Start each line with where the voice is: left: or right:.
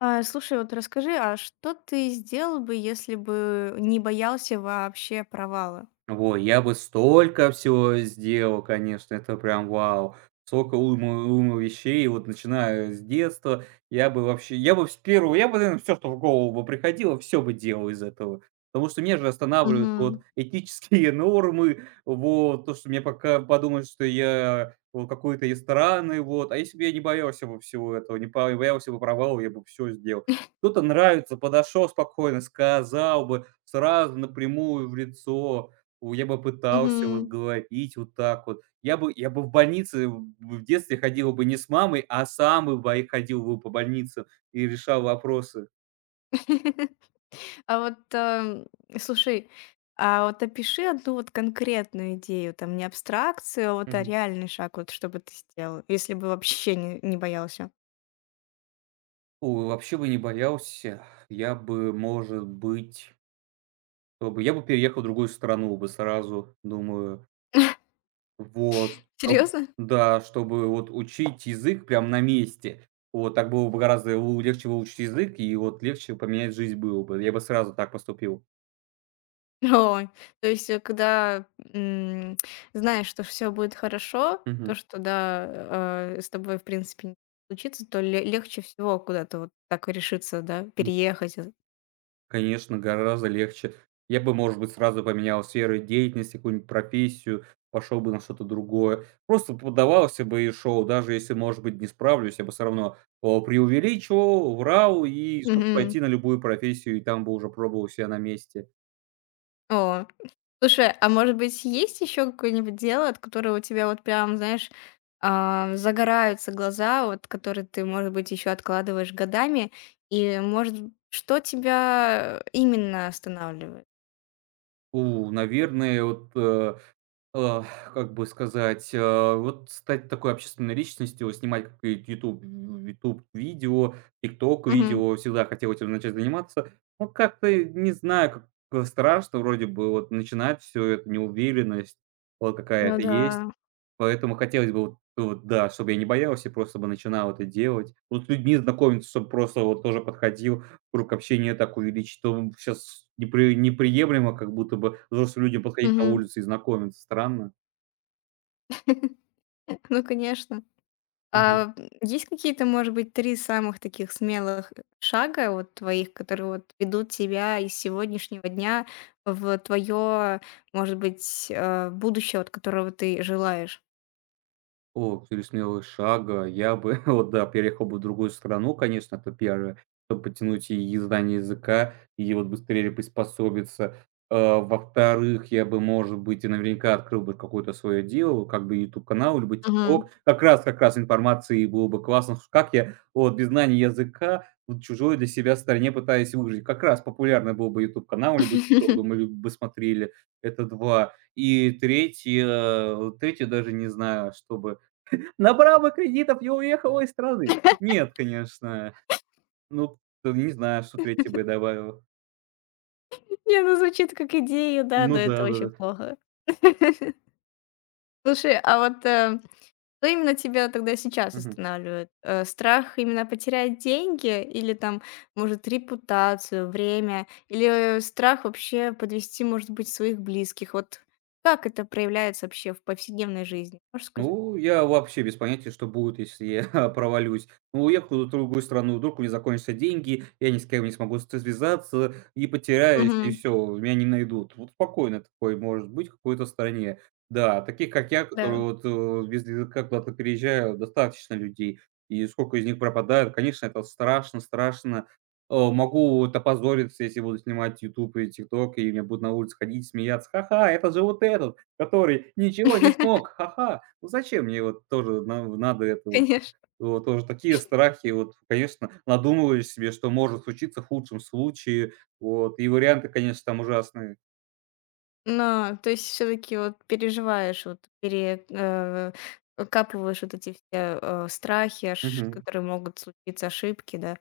left: А, слушай, вот расскажи, а что ты сделал бы, если бы не боялся вообще провала?
right: Во, я бы столько всего сделал, конечно, это прям вау. Столько уйма вещей, вот начиная с детства. Я бы вообще, я бы с первого, Я бы, наверное, всё, что в голову бы приходило, все бы делал из этого. Потому что меня же останавливают
left: Мгм.
right: вот этические нормы, вот то, что мне пока подумают, что я вот какой-то из страны, вот. А если бы я не боялся бы всего этого, не по боялся бы провала, я бы все сделал. Кто-то нравится, подошел спокойно, сказал бы сразу напрямую в лицо. Я бы пытался вот
left: Мгм.
right: говорить вот так вот. Я бы в больнице в детстве ходил бы не с мамой, а сам бы ходил бы по больнице и решал вопросы.
left: А вот, слушай, а вот опиши одну вот конкретную идею, там не абстракцию, а
right: Мгм.
left: реальный шаг, вот что бы ты сделал, если бы вообще не боялся.
right: Ой, вообще бы не боялся. Я бы, может быть, что бы я бы переехал в другую страну бы сразу, думаю. Вот, чтоб
left: Серьезно?
right: да, чтобы вот учить язык прям на месте. Вот так было бы гораздо лу легче выучить язык, и вот легче поменять жизнь было бы. Я бы сразу так поступил.
left: Ой, то есть, когда, м, знаешь, что все будет хорошо, то,
right: Мгм.
left: что, да, с тобой, в принципе, не случится, то ле легче всего куда-то вот так решиться, да, переехать.
right: Конечно, гораздо легче. Я бы, может быть, сразу поменял сферы деятельности, какую-нибудь профессию, пошел бы на что-то другое. Просто поддавался бы и шел, даже если, может быть, не справлюсь, я бы все равно преувеличивал, врал и чтоб
left: Мгм.
right: пойти на любую профессию, и там бы уже пробовал себя на месте.
left: О, слушай, а может быть, есть еще какое-нибудь дело, от которого у тебя вот прям, знаешь, загораются глаза, вот которые ты, может быть, еще откладываешь годами? И, может, что тебя именно останавливает?
right: У, наверное, вот э, А, как бы сказать, вот стать такой общественной личностью, вот снимать какие-то YouTube в «Ютуб» видео, TikTok
left: Мгм.
right: видео, всегда хотел этим начать заниматься. Но как-то не знаю, как страшно вроде бы вот начинать все это, неуверенность вот
left: Ну
right: какая-то есть.
left: да.
right: Поэтому хотелось бы вот, да, чтобы я не боялся и просто бы начинал это делать. Вот с людьми знакомиться, чтобы просто вот тоже подходил, круг общения так увеличить. То щас неприемлемо, как будто бы взрослым людям подходить на
left: Мгм.
right: улице и знакомиться. Странно.
left: Ну, конечно.
right: Мгм.
left: А есть какие-то, может быть, 3 самых таких смелых шага вот твоих, которые вот ведут тебя из сегодняшнего дня в твое, может быть, будущее, от которого ты желаешь?
right: О, три смелых шага. Я бы, вот да, переехал бы в другую страну, конечно, это первое, чтобы потянуть и знание языка, и вот быстрее приспособиться. А, во-вторых, я бы, может быть, и наверняка открыл бы какое-то свое дело, как бы YouTube канал либо
left: Мгм.
right: TikTok. Как раз информации было бы классно, ш как я вот без знания языка в чужой для себя стране пытаюсь выжить. Как раз популярный был бы YouTube канал либо TikTok, думаю, люди бы смотрели. Это два. И третье даже не знаю, чтобы набрала кредитов и уехала из страны. Нет, конечно. Ну, не знаю, что 3-е бы я добавил.
left: Не, ну звучит как идея, да, но
right: Ну
left: это
right: да,
left: очень
right: да-да.
left: плохо. Слушай, а вот, Что именно тебя тогда сейчас
right: Мгм.
left: останавливает? Страх именно потерять деньги или там, может, репутацию, время, или страх вообще подвести, может быть, своих близких? Вот как это проявляется вообще в повседневной жизни? Можешь сказать?
right: Ну, я вообще без понятия, что будет, если я провалюсь. Ну, уехал в другую страну, вдруг у меня закончатся деньги, я ни с кем не смогу связаться и потеряюсь, и
left: Мгм.
right: все, меня не найдут. Вот спокойно такой может быть в какой-то стране. Да, таких как я, которые
left: Да,
right: вот без языка куда-то переезжают, достаточно людей. И сколько из них пропадают, конечно, это страшно, страшно. Могу вот опозориться, если буду снимать YouTube и TikTok, и меня будут на улице ходить, смеяться. Ха-ха, это же вот этот. Который ничего не смог, ха-ха. Ну зачем мне вот тоже на надо это вот?
left: конечно.
right: Вот тоже такие страхи, вот, конечно, надумываешь себе, что может случиться в худшем случае, вот, и варианты, конечно, там ужасные.
left: Но, то есть все-таки вот переживаешь, вот пере, э, капываешь вот эти все страхи, аж
right: Мгм.
left: которые могут случиться, ошибки, да?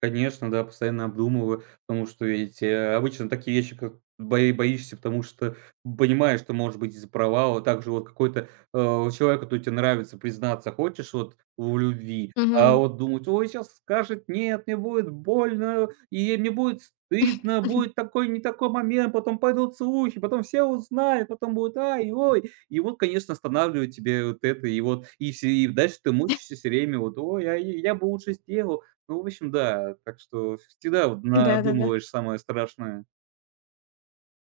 right: Конечно, да, постоянно обдумываю, потому что ведь, обычно такие вещи, как боишься, потому что понимаешь, что может быть из-за провала. Также вот какой-то, человек, который тебе нравится, признаться хочешь вот в любви, а
left: Мгм.
right: вот думать: «Ой, сейчас скажет нет, мне будет больно, и мне будет стыдно, будет такой не такой момент, потом пойдут слухи, потом все узнают, потом будет ай, ой». И вот, конечно, останавливает тебе вот это, и вот и все и дальше ты мучаешься всё время вот: «Ой, а я бы лучше сделал». Ну, в общем, да. Так что всегда вот
left: Да-да-да.
right: надумываешь самое страшное.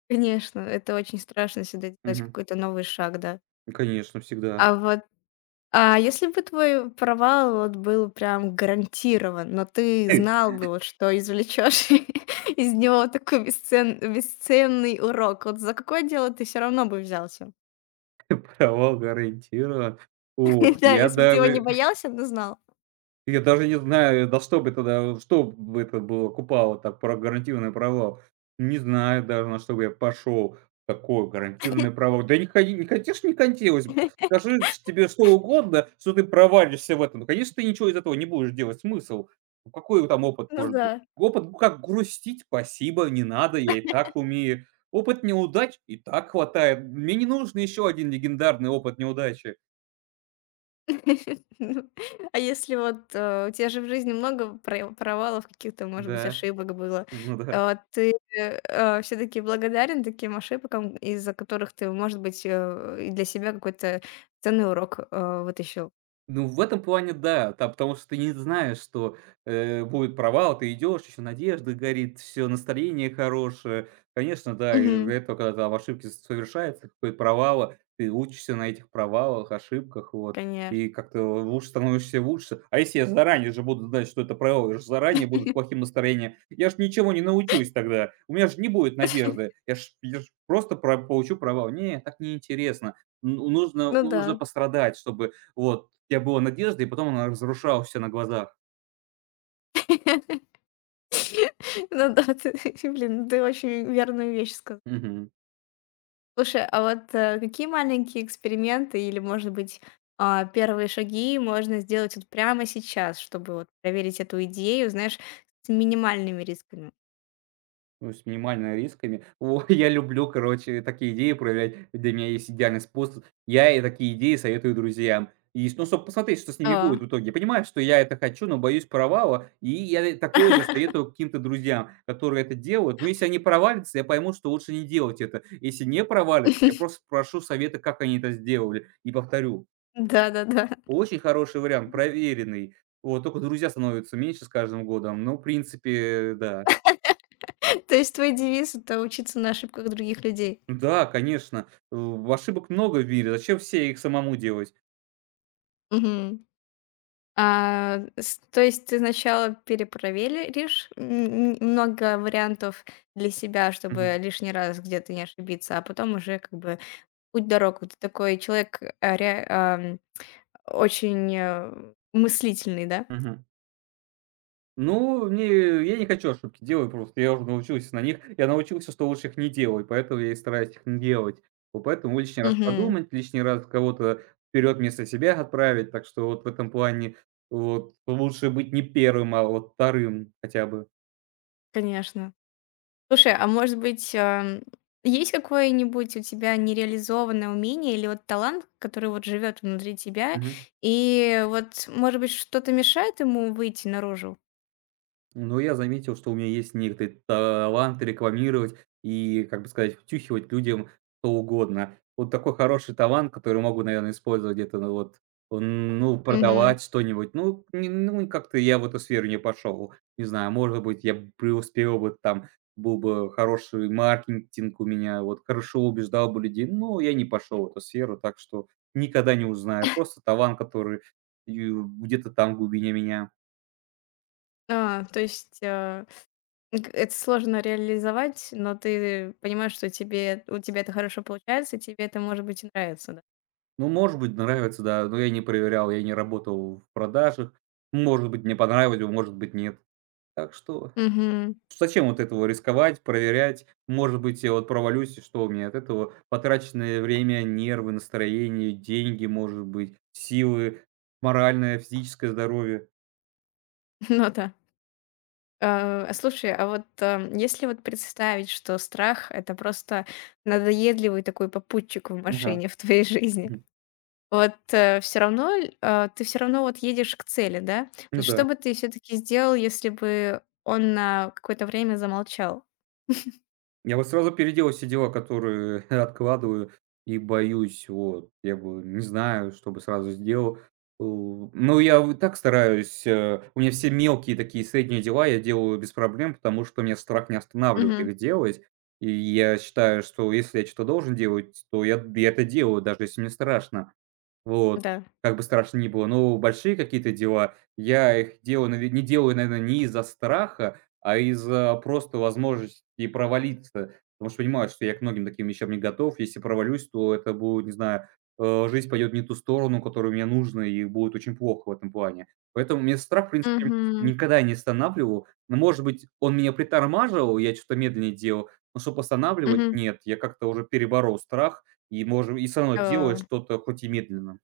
left: Конечно, это очень страшно всегда делать
right: Мгм.
left: какой-то новый шаг, да.
right: Ну, конечно, всегда.
left: А вот, а если бы твой провал вот был прям гарантирован, но ты знал бы, вот что извлечешь из него такой бесценный урок, вот за какое дело ты все равно бы взялся?
right: Провал гарантирован. Ух,
left: Да,
right: я
left: если бы ты его не
right: даже
left: боялся, но знал.
right: Я даже не знаю, да что бы тогда, что бы это было, купало так про гарантированный провал. Не знаю даже, на что бы я пошел. Такой гарантированный провал. Да не ходи, не конечно, не хотелось бы. Скажи ш тебе что угодно, что ты провалишься в этом. Ну, конечно, ты ничего из этого не будешь делать. Смысл? Ну, какой там опыт
left: Ну
right: может
left: да.
right: быть? Опыт, ну, как грустить, спасибо, не надо, я и так умею. Опыт неудач и так хватает. Мне не нужен еще один легендарный опыт неудачи.
left: Ну, а если вот, у тебя же в жизни много провалов, каких-то, может быть,
right: Да,
left: ошибок было.
right: ну да.
left: Ты, все таки благодарен таким ошибкам, из-за которых ты, может быть, и для себя какой-то ценный урок, вытащил?
right: Ну, в этом плане да, та потому что ты не знаешь, что, будет провал, ты идешь, еще надежда горит, все настроение хорошее. Конечно, да, и из-за
left: Мгм.
right: этого, когда там ошибки с совершаются, какое-то провала, ты учишься на этих провалах, ошибках, вот,
left: Конечно.
right: и как-то лучше становишься лучше. А если я заранее же буду знать, что это провал, я же заранее буду с плохим настроением, я ж ничего не научусь тогда, у меня же не будет надежды, я ж просто про получу провал. Не, так неинтересно. Н нужно
left: Ну да.
right: нужно пострадать, чтобы вот у тебя была надежда, и потом она разрушалась все на глазах.
left: Ну да, ты блин, ты очень верную вещь сказал.
right: Мгм.
left: Слушай, а вот, какие маленькие эксперименты или, может быть, первые шаги можно сделать вот прямо сейчас, чтобы вот проверить эту идею, знаешь, с минимальными рисками?
right: Ну, с минимальными рисками. О, я люблю, короче, такие идеи проверять. Для меня есть идеальный способ. Я и такие идеи советую друзьям. И, ну, чтобы посмотреть, что с ними
left: А.
right: будет в итоге. Я понимаю, что я это хочу, но боюсь провала. И я такое же советую каким-то друзьям, которые это делают. Но если они провалятся, я пойму, что лучше не делать это. Если не провалится, я просто прошу совета, как они это сделали, и повторю.
left: Да-да-да.
right: Очень хороший вариант, проверенный. Вот, только друзья становятся меньше с каждым годом. Ну, в принципе, да.
left: То есть твой девиз — это учиться на ошибках других людей.
right: Да, конечно, ошибок много в мире. Зачем все их самому делать?
left: Мгм. А, с то есть ты сначала перепроверишь много вариантов для себя, чтобы
right: Мгм,
left: лишний раз где-то не ошибиться, а потом уже как бы путь дорогу. Ты такой человек, очень, мыслительный, да?
right: мгм. Ну, мне я не хочу ошибки делать просто. Я уже научился на них. Я научился, что лучше их не делай, поэтому я и стараюсь их не делать. Вот поэтому лишний раз
left: Мгм.
right: подумать, лишний раз кого-то вперед вместо себя отправить. Так что вот в этом плане вот лучше быть не первым, а вот вторым хотя бы.
left: Конечно. Слушай, а может быть, есть какое-нибудь у тебя нереализованное умение или вот талант, который вот живет внутри тебя,
right: Мгм.
left: и вот, может быть, что-то мешает ему выйти наружу?
right: Но я заметил, что у меня есть некоторый талант рекламировать и, как бы сказать, втюхивать людям что угодно. Вот такой хороший талант, который могу, наверное, использовать где-то, ну вот, ну,
left: Мгм.
right: продавать что-нибудь. Ну, не, ну, как-то я в эту сферу не пошел. Не знаю, может быть, я б преуспел бы там, был бы хороший маркетинг у меня, вот, хорошо убеждал бы людей, но я не пошел в эту сферу, так что никогда не узнаю. Просто талант, который где-то там в глубине меня.
left: А, то есть, э, г это сложно реализовать, но ты понимаешь, что тебе у тебя это хорошо получается, и тебе это, может быть, и нравится, да?
right: Ну, может быть, нравится, да, но я не проверял, я не работал в продажах. Может быть, мне понравилось, может быть, нет. Так что
left: Угу.
right: зачем вот этого рисковать, проверять? Может быть, я вот провалюсь, и что у меня от этого? Потраченное время, нервы, настроение, деньги, может быть, силы, моральное, физическое здоровье.
left: Ну да. А слушай, а вот, если вот представить, что страх — это просто надоедливый такой попутчик
right: Ага.
left: в твоей жизни,
right: Мгм.
left: вот, все равно ль э, ты все равно вот едешь к цели, да?
right: Ну
left: Вот что
right: да.
left: бы ты все таки сделал, если бы он на какое-то время замолчал?
right: Я бы сразу переделал все дела, которые откладываю и боюсь. Вот. Я бы не знаю, что бы сразу сделал. Ну, я вот так стараюсь. У меня все мелкие такие средние дела я делаю без проблем, потому что меня страх не останавливает
left: Мгм.
right: их делать. И я считаю, что если я что-то должен делать, то я это делаю, даже если мне страшно. Вот,
left: Да.
right: как бы страшно ни было. Но большие какие-то дела я их делаю, наве не делаю, наверное, не из-за страха, а из-за просто возможности провалиться. Потому что понимаю, что я к многим таким вещам не готов. Если провалюсь, то это будет, не знаю, жизнь пойдет не ту сторону, которую мне нужно, и будет очень плохо в этом плане. Поэтому меня страх, в принципе,
left: Мгм.
right: никогда не останавливал. Но, может быть, он меня притормаживал, я что-то медленнее делал, но чтобы останавливать —
left: Мгм.
right: нет. Я как-то уже переборол страх и, можем и всё равно делаю
left: Да.
right: что-то хоть и медленно.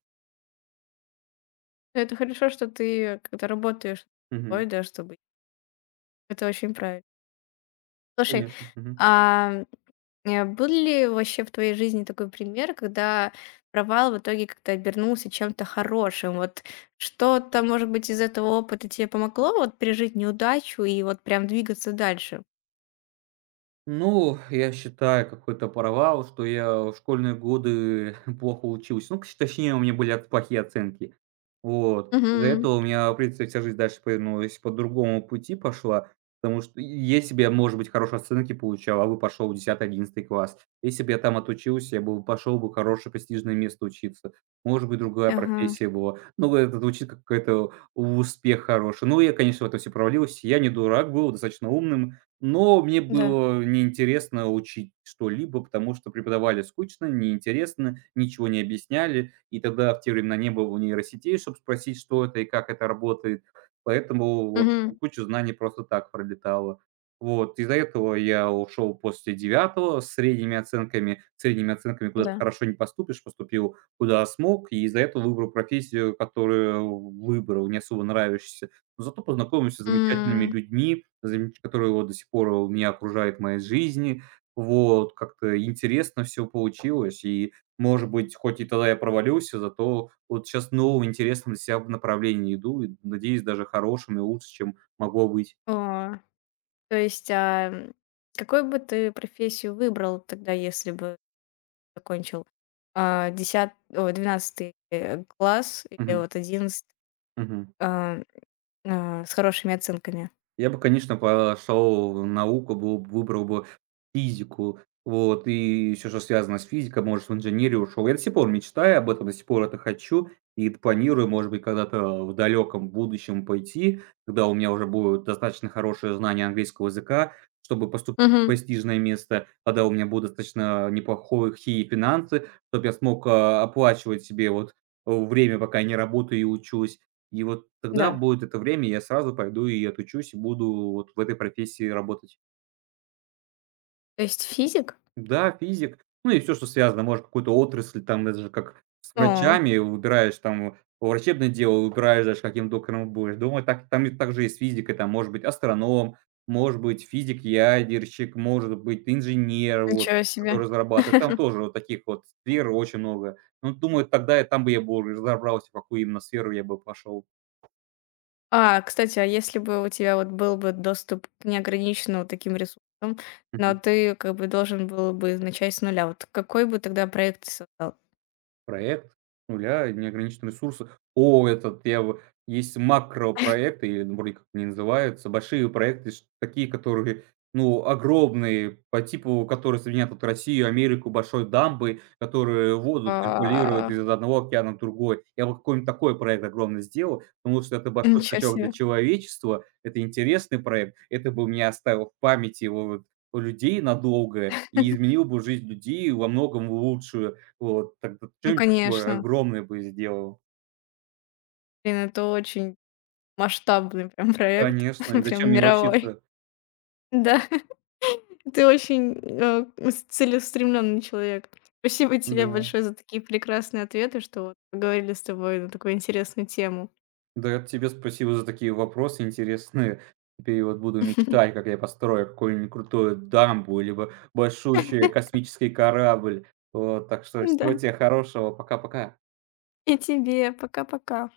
left: Это хорошо, что ты как-то работаешь,
right: Мгм.
left: ой, да, чтобы это очень правильно. Слушай,
right: Конечно. Мгм.
left: а, был ли вообще в твоей жизни такой пример, когда провал в итоге как-то обернулся чем-то хорошим? Вот что-то, может быть, из этого опыта тебе помогло вот пережить неудачу и вот прям двигаться дальше?
right: Ну, я считаю, какой-то провал, что я в школьные годы плохо учился. Ну, кс точнее, у меня были от плохие оценки. Вот. Из-за этого
left: Мгм.
right: у меня, в принципе, вся жизнь дальше повернулась, по другому пути пошла, потому что если бы я, может быть, хорошие оценки получал, а бы пошел в десятый, одиннадцатый класс, если бы я там отучился, я бы пошел бы в хорошее престижное место учиться. Может быть, другая
left: Ага,
right: профессия была. Ну, это звучит как какой-то успех хороший. Ну, я, конечно, в этом все провалился. Я не дурак был, достаточно умным, но мне
left: да.
right: было неинтересно учить что-либо, потому что преподавали скучно, неинтересно, ничего не объясняли. И тогда в те времена не было нейросетей, чтобы спросить, что это и как это работает. Поэтому вот
left: Мгм.
right: куча знаний просто так пролетала. Вот, из-за этого я ушел после девятого с средними оценками. С средними оценками куда то
left: Да.
right: хорошо не поступишь, поступил куда смог, и из-за этого выбрал профессию, которую выбрал, не особо нравящуюся. Но зато познакомился с замечательными
left: М.
right: людьми, замеч которые вот до сих пор у меня окружают в моей жизни. Вот, как-то интересно все получилось. И, может быть, хоть и тогда я провалился, зато вот сейчас новым интересным для себя в направлении иду и, надеюсь, даже хорошим и лучше, чем могло быть.
left: О, то есть, какой бы ты профессию выбрал тогда, если бы закончил, 10 ой, 12 класс или
right: Мгм.
left: вот одиннадцатый?
right: Мгм.
left: а, с хорошими оценками.
right: Я бы, конечно, пошел в науку, бы выбрал бы физику, вот, и всё, что связано с физикой, может, в инженерию ушел. Я до сих пор мечтаю об этом, до сих пор это хочу и планирую, может быть, когда-то в далеком будущем пойти, когда у меня уже будут достаточно хорошие знания английского языка, чтобы поступить в
left: Мгм.
right: престижное место, когда у меня будут достаточно неплохие финансы, чтобы я смог, оплачивать себе вот время, пока я не работаю и учусь. И вот тогда
left: Да.
right: будет это время, я сразу пойду и отучусь, и буду вот в этой профессии работать.
left: То есть физик?
right: Да, физик, ну и все, что связано, может, какую-то отрасль, там даже как с
left: О.
right: врачами, выбираешь там врачебное дело, выбираешь даже каким доктором будешь. Думаю, так там и так же и с физикой, там может быть астроном, может быть физик-ядерщик, может быть инженер, вот,
left: Ничего себе.
right: который разрабатывает. Там тоже вот таких вот сфер очень много. Ну, думаю, тогда я там бы уже разобрался, в какую именно сферу я бы пошел.
left: А, кстати, а если бы у тебя вот был бы доступ к неограниченному таким ресурсам, но ты как бы должен был бы начать с нуля, вот какой бы тогда проект ты создал?
right: Проект с нуля, неограниченные ресурсы. О, этот я в есть макропроекты, или ну, вроде как они называются, большие проекты, ш такие, которые, ну, огромные, по типу, которые соединят вот Россию, Америку большой дамбы, которые воду
left: А,
right: циркулируют из одного океана в другой. Я вот какой-нибудь такой проект огромный сделал, потому что это большой
left: ничего
right: скачок для
left: себе.
right: человечества, это интересный проект, это бы меня оставил в памяти его вот у людей надолго и изменил бы жизнь людей во многом в лучшую. Вот, тогда
left: Ну,
right: что-нибудь такое
left: конечно.
right: огромное бы сделал.
left: Блин, это очень масштабный прям проект,
right: Конечно, и зачем
left: прям мировой.
right: мелочиться?
left: Да. Ты очень, э, с целеустремленный человек. Спасибо тебе
right: Да.
left: большое за такие прекрасные ответы, что вот поговорили с тобой на такую интересную тему.
right: Да, это тебе спасибо за такие вопросы интересные. Теперь вот буду мечтать, как я построю какую-нибудь крутую дамбу, либо большущий космический корабль. Вот, так что
left: Да,
right: всего тебе хорошего. Пока-пока.
left: и тебе. Пока-пока.